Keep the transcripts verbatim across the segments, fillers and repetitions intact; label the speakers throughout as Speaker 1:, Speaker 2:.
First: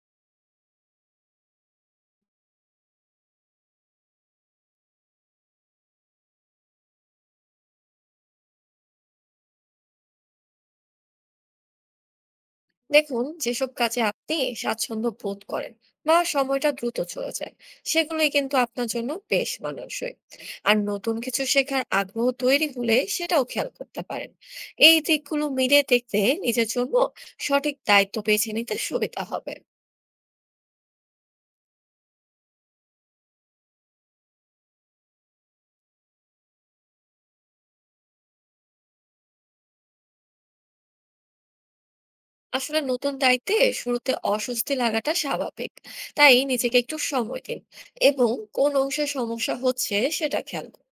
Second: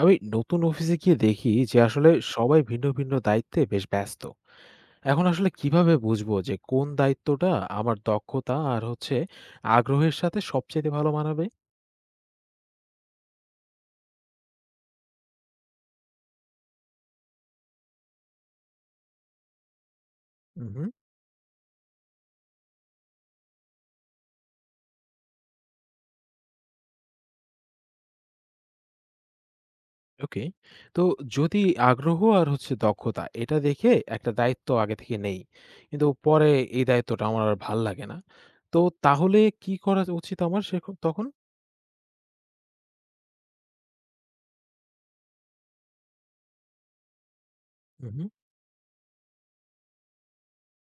Speaker 1: আমি নতুন অফিসে গিয়ে দেখি যে আসলে সবাই ভিন্ন ভিন্ন দায়িত্বে বেশ ব্যস্ত। এখন আসলে কিভাবে বুঝবো যে কোন দায়িত্বটা আমার দক্ষতা আর হচ্ছে আগ্রহের সাথে সবচেয়ে ভালো মানাবে?
Speaker 2: দেখুন যেসব কাজে আপনি স্বাচ্ছন্দ্য বোধ করেন বা সময়টা দ্রুত চলে যায় সেগুলোই কিন্তু আপনার জন্য বেশ মানানসই। আর
Speaker 1: হুম।
Speaker 2: নতুন কিছু শেখার আগ্রহ তৈরি হলে সেটাও খেয়াল করতে পারেন। এই দিকগুলো মিলে দেখতে নিজের জন্য সঠিক দায়িত্ব বেছে নিতে সুবিধা হবে।
Speaker 1: ওকে। তো যদি আগ্রহ আর হচ্ছে দক্ষতা এটা দেখে একটা দায়িত্ব আগে থেকে নেই, কিন্তু পরে এই দায়িত্বটা আমার আর ভাল লাগে না, তো তাহলে কি করা উচিত আমার সে তখন?
Speaker 2: আসলে নতুন দায়িত্বে শুরুতে অস্বস্তি লাগাটা স্বাভাবিক, তাই নিজেকে একটু সময় দিন এবং কোন অংশে সমস্যা হচ্ছে সেটা খেয়াল করুন।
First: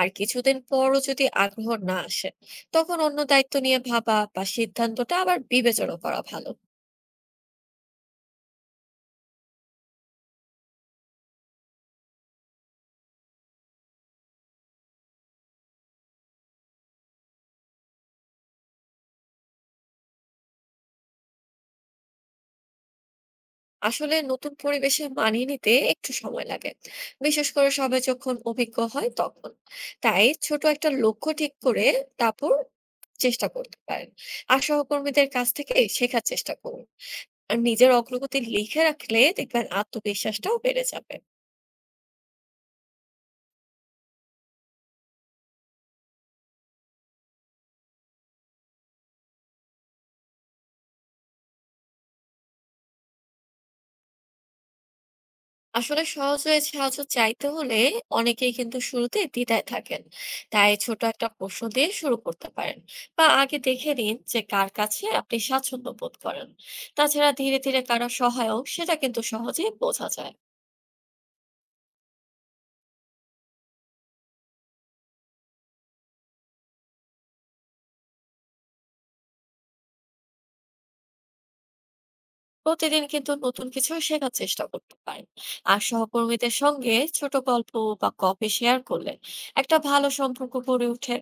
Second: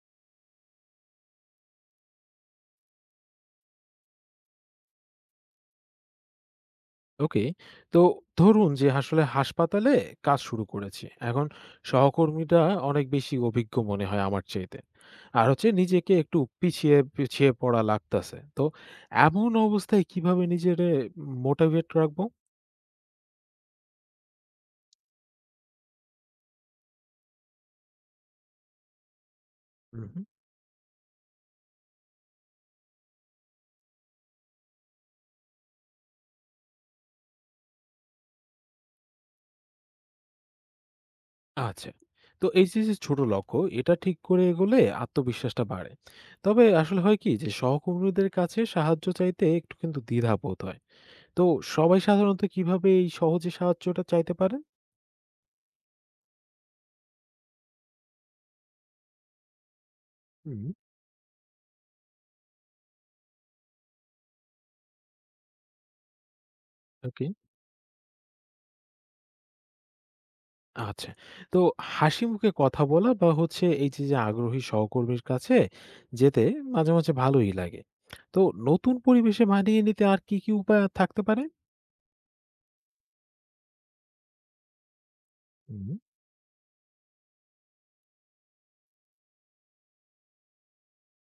Speaker 2: আর কিছুদিন পরও যদি আগ্রহ না আসে, তখন অন্য দায়িত্ব নিয়ে ভাবা বা সিদ্ধান্তটা আবার বিবেচনা করা ভালো।
Speaker 1: ওকে। তো ধরুন যে আসলে হাসপাতালে কাজ শুরু করেছি। এখন সহকর্মীরা অনেক বেশি অভিজ্ঞ মনে হয় আমার চাইতে। আর হচ্ছে নিজেকে একটু পিছিয়ে, পিছিয়ে পড়া লাগতাছে। তো এমন অবস্থায় কিভাবে নিজেরে মোটিভেট রাখবো?
Speaker 2: আসলে নতুন পরিবেশে মানিয়ে নিতে একটু সময় লাগে, বিশেষ করে সবাই যখন অভিজ্ঞ হয় তখন।
Speaker 1: হুম, হুম।
Speaker 2: তাই ছোট একটা লক্ষ্য ঠিক করে তারপর চেষ্টা করতে পারেন। আর সহকর্মীদের কাছ থেকে শেখার চেষ্টা করুন। আর নিজের অগ্রগতি লিখে রাখলে দেখবেন আত্মবিশ্বাসটাও বেড়ে যাবে।
Speaker 1: আচ্ছা। তো এই যে, যে ছোট লক্ষ্য এটা ঠিক করে এগোলে আত্মবিশ্বাসটা বাড়ে। তবে আসলে হয় কি যে সহকর্মীদের কাছে সাহায্য চাইতে একটু কিন্তু দ্বিধা বোধ হয়। তো সবাই সাধারণত কিভাবে এই সহজে সাহায্যটা চাইতে পারে?
Speaker 2: আসলে সহজে সাহায্য চাইতে হলে অনেকেই কিন্তু শুরুতে দ্বিধায় থাকেন।
Speaker 1: হুম।
Speaker 2: তাই ছোট একটা প্রশ্ন দিয়ে শুরু করতে পারেন বা আগে দেখে নিন যে কার কাছে আপনি স্বাচ্ছন্দ্য বোধ করেন।
Speaker 1: ওকে।
Speaker 2: তাছাড়া ধীরে ধীরে কারা সহায়ক সেটা কিন্তু সহজেই বোঝা যায়।
Speaker 1: আচ্ছা। তো হাসি মুখে কথা বলা বা হচ্ছে এই যে, যে আগ্রহী সহকর্মীর কাছে যেতে মাঝে, মাঝে ভালোই লাগে। তো নতুন পরিবেশে মানিয়ে নিতে আর কি, কি উপায় থাকতে পারে?
Speaker 2: প্রতিদিন কিন্তু নতুন কিছু শেখার চেষ্টা করতে পারেন। আর
Speaker 1: হুম।
Speaker 2: সহকর্মীদের সঙ্গে ছোট গল্প বা কফি শেয়ার করলে একটা ভালো সম্পর্ক গড়ে ওঠে।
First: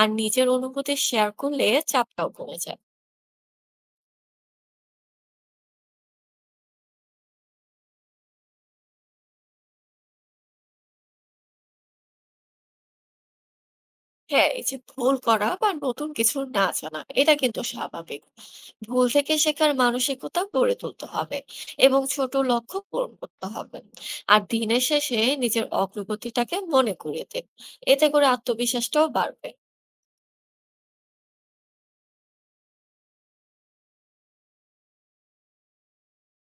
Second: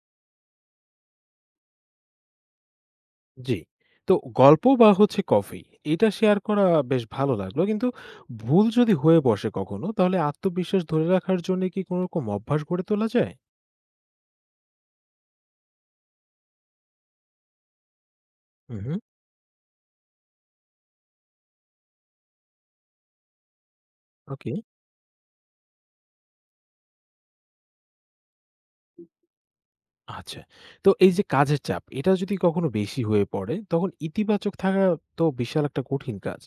Speaker 2: আর নিজের অনুভূতি শেয়ার করলে চাপটাও কমে যায়।
Speaker 1: জি। তো গল্প বা হচ্ছে কফি এটা শেয়ার করা বেশ ভালো লাগলো। কিন্তু ভুল যদি হয়ে বসে কখনো তাহলে আত্মবিশ্বাস ধরে রাখার জন্য কি কোন রকম অভ্যাস গড়ে তোলা যায়?
Speaker 2: হ্যাঁ, এই যে ভুল করা বা নতুন কিছু না জানা এটা কিন্তু স্বাভাবিক।
Speaker 1: হুম, হুম।
Speaker 2: ভুল থেকে শেখার মানসিকতা গড়ে তুলতে হবে এবং ছোট লক্ষ্য পূরণ করতে হবে। আর
Speaker 1: ওকে।
Speaker 2: দিনের শেষে নিজের অগ্রগতিটাকে মনে করিয়ে দিন। এতে করে আত্মবিশ্বাসটাও বাড়বে।
Speaker 1: আচ্ছা। তো এই যে কাজের চাপ, এটা যদি কখনো বেশি হয়ে পড়ে, তখন ইতিবাচক থাকা তো বিশাল একটা কঠিন কাজ।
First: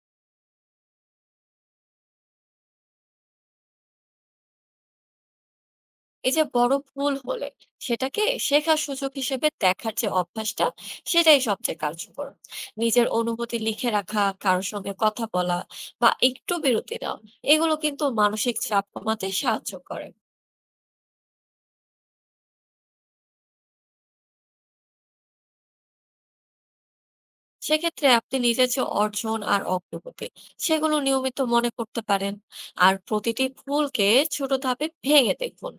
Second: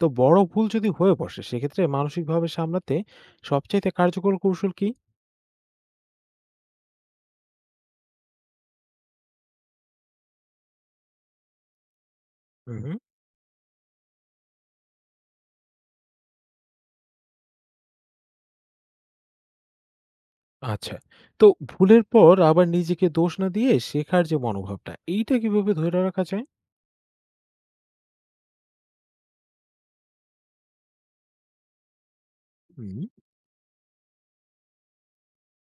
Speaker 1: তো বড় ভুল যদি হয়ে বসে, সেক্ষেত্রে মানসিকভাবে সামলাতে সবচাইতে কার্যকর কৌশল কি?
Speaker 2: এই যে বড় ভুল হলে সেটাকে শেখার সুযোগ হিসেবে দেখার যে অভ্যাসটা সেটাই সবচেয়ে কার্যকর।
Speaker 1: হুম, হুম।
Speaker 2: নিজের অনুভূতি লিখে রাখা, কারোর সঙ্গে কথা বলা বা একটু বিরতি নেওয়া, এগুলো কিন্তু মানসিক চাপ কমাতে সাহায্য করে।
Speaker 1: আচ্ছা। তো ভুলের পর আবার নিজেকে দোষ না দিয়ে শেখার যে মনোভাবটা, এইটা কিভাবে ধরে রাখা যায়?
Speaker 2: সেক্ষেত্রে আপনি নিজের যে অর্জন আর অগ্রগতি সেগুলো নিয়মিত মনে করতে পারেন। আর
Speaker 1: হুম।
Speaker 2: প্রতিটি ভুলকে ছোট ধাপে ভেঙে দেখুন।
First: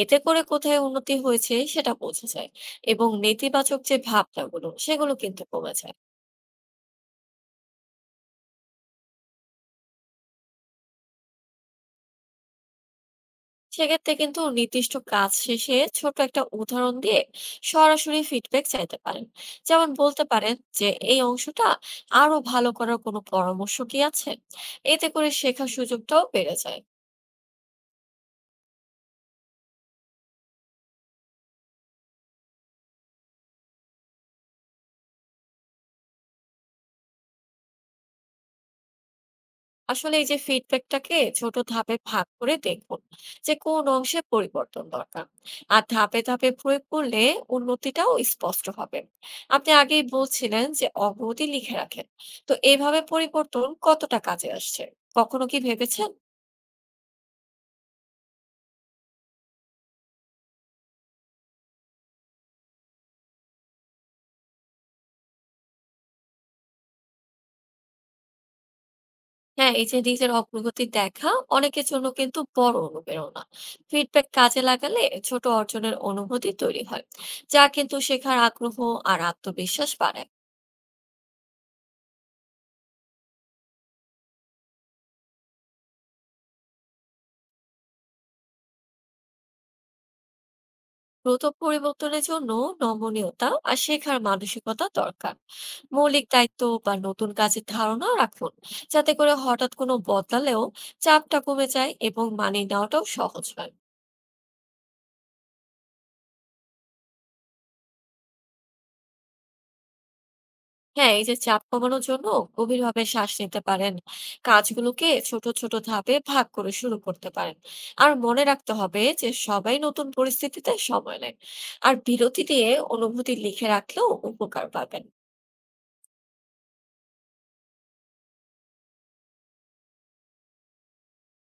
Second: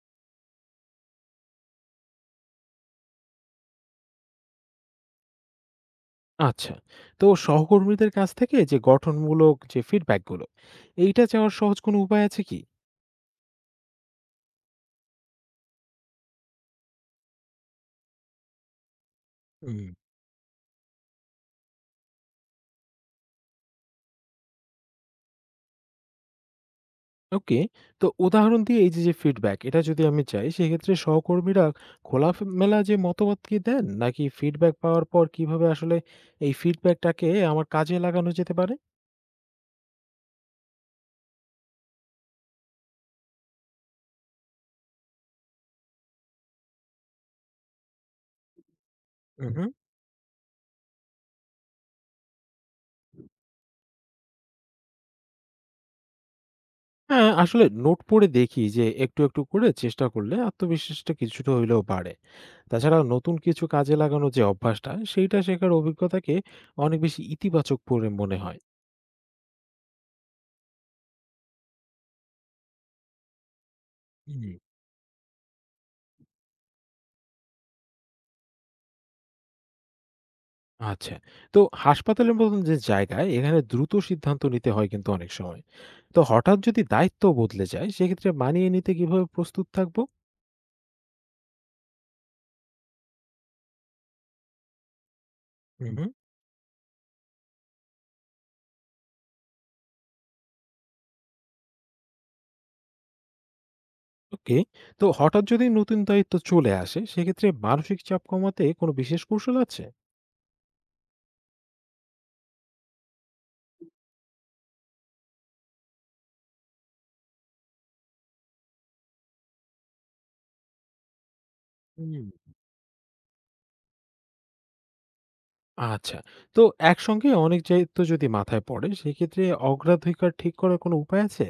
Speaker 2: এতে করে কোথায় উন্নতি হয়েছে সেটা বোঝা যায় এবং নেতিবাচক যে ভাবনাগুলো সেগুলো কিন্তু কমে যায়।
Speaker 1: আচ্ছা। তো সহকর্মীদের কাছ থেকে যে গঠনমূলক যে ফিডব্যাক গুলো, এইটা চাওয়ার সহজ কোনো উপায় আছে কি?
Speaker 2: সেক্ষেত্রে কিন্তু নির্দিষ্ট কাজ শেষে ছোট একটা উদাহরণ দিয়ে সরাসরি ফিডব্যাক চাইতে পারেন।
Speaker 1: হুম।
Speaker 2: যেমন বলতে পারেন যে এই অংশটা আরো ভালো করার কোনো পরামর্শ কি আছে। এতে করে শেখার সুযোগটাও বেড়ে যায়।
Speaker 1: ওকে। তো উদাহরণ দিয়ে এই যে, যে ফিডব্যাক এটা যদি আমি চাই সেক্ষেত্রে সহকর্মীরা খোলামেলা যে মতামত কি দেন? নাকি ফিডব্যাক পাওয়ার পর কিভাবে আসলে এই ফিডব্যাকটাকে আমার কাজে লাগানো যেতে পারে?
Speaker 2: আসলে এই যে ফিডব্যাকটাকে ছোট ধাপে ভাগ করে দেখুন যে কোন অংশে পরিবর্তন দরকার। আর ধাপে ধাপে প্রয়োগ করলে উন্নতিটাও স্পষ্ট হবে।
Speaker 1: উহু।
Speaker 2: আপনি আগেই বলছিলেন যে অগ্রগতি লিখে রাখেন, তো এইভাবে পরিবর্তন কতটা কাজে আসছে কখনো কি ভেবেছেন?
Speaker 1: হ্যাঁ, আসলে নোট পড়ে দেখি যে একটু, একটু করে চেষ্টা করলে আত্মবিশ্বাসটা কিছুটা হইলেও বাড়ে। তাছাড়া নতুন কিছু কাজে লাগানোর যে অভ্যাসটা সেইটা শেখার অভিজ্ঞতাকে অনেক বেশি ইতিবাচক পড়ে মনে হয়।
Speaker 2: হ্যাঁ, এই যে নিজের অগ্রগতি দেখা অনেকের জন্য কিন্তু বড় অনুপ্রেরণা। ফিডব্যাক
Speaker 1: হুম।
Speaker 2: কাজে লাগালে ছোট অর্জনের অনুভূতি তৈরি হয়, যা কিন্তু শেখার আগ্রহ আর আত্মবিশ্বাস বাড়ায়।
Speaker 1: আচ্ছা। তো হাসপাতালের মতন যে জায়গায় এখানে দ্রুত সিদ্ধান্ত নিতে হয় কিন্তু অনেক সময়। তো হঠাৎ যদি দায়িত্ব বদলে যায় সেক্ষেত্রে মানিয়ে নিতে কিভাবে প্রস্তুত থাকবো?
Speaker 2: দ্রুত পরিবর্তনের জন্য নমনীয়তা আর শেখার মানসিকতা দরকার।
Speaker 1: হুম, হুম।
Speaker 2: মৌলিক দায়িত্ব বা নতুন কাজের ধারণা রাখুন, যাতে করে হঠাৎ কোনো বদলালেও চাপটা কমে যায় এবং মানিয়ে নেওয়াটাও সহজ হয়।
Speaker 1: ওকে। তো হঠাৎ যদি নতুন দায়িত্ব চলে আসে সেক্ষেত্রে মানসিক চাপ কমাতে কোনো বিশেষ কৌশল আছে?
Speaker 2: হ্যাঁ, এই যে চাপ কমানোর জন্য গভীরভাবে শ্বাস নিতে পারেন। কাজগুলোকে ছোট ছোট ধাপে ভাগ করে শুরু করতে পারেন। আর মনে রাখতে হবে যে সবাই নতুন পরিস্থিতিতে সময় নেয়। আর বিরতি
Speaker 1: হুম।
Speaker 2: দিয়ে অনুভূতি লিখে রাখলেও উপকার পাবেন।
Speaker 1: আচ্ছা। তো একসঙ্গে অনেক দায়িত্ব যদি মাথায় পড়ে সেক্ষেত্রে অগ্রাধিকার ঠিক করার কোনো উপায় আছে?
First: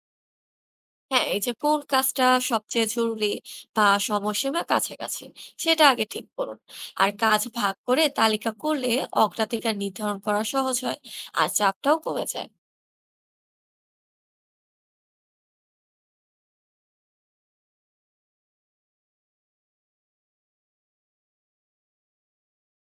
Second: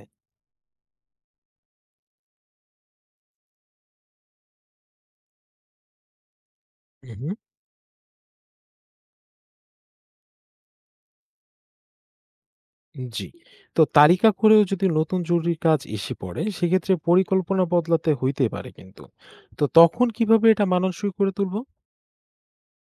Speaker 2: হ্যাঁ, এই যে কোন কাজটা সবচেয়ে জরুরি বা সময়সীমা কাছাকাছি সেটা আগে ঠিক করুন। আর কাজ ভাগ করে তালিকা করলে অগ্রাধিকার নির্ধারণ করা সহজ হয় আর চাপটাও কমে যায়।
Speaker 1: জি। তো তালিকা করেও যদি নতুন জরুরি কাজ এসে পড়ে, সেক্ষেত্রে পরিকল্পনা বদলাতে হইতে পারে কিন্তু। তো তখন কিভাবে এটা মানানসই করে তুলবো?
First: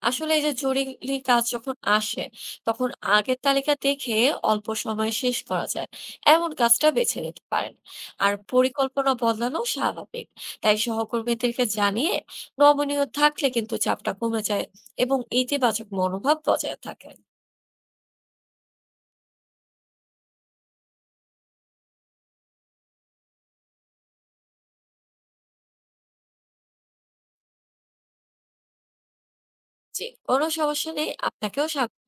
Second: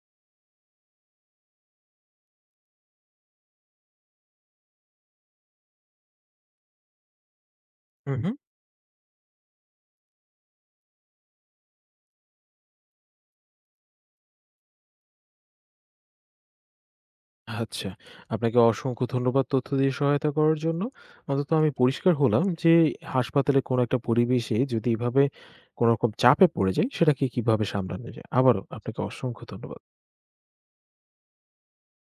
Speaker 2: আসলে এই যে জরুরি কাজ যখন আসে তখন আগের তালিকা দেখে অল্প সময়ে শেষ করা যায় এমন কাজটা বেছে নিতে পারেন।
Speaker 1: হুম, হুম।
Speaker 2: আর পরিকল্পনা বদলানো স্বাভাবিক। তাই সহকর্মীদেরকে জানিয়ে নমনীয় থাকলে কিন্তু চাপটা কমে যায় এবং ইতিবাচক মনোভাব বজায় থাকে।
Speaker 1: আচ্ছা, আপনাকে অসংখ্য ধন্যবাদ তথ্য দিয়ে সহায়তা করার জন্য। অন্তত আমি পরিষ্কার হলাম যে হাসপাতালে কোনো একটা পরিবেশে যদি এভাবে কোনোরকম চাপে পড়ে যাই, সেটাকে কিভাবে সামলানো যায়। আবারও আপনাকে অসংখ্য ধন্যবাদ।
Speaker 2: জি, কোনো সমস্যা নেই। আপনাকেও স্বাগত।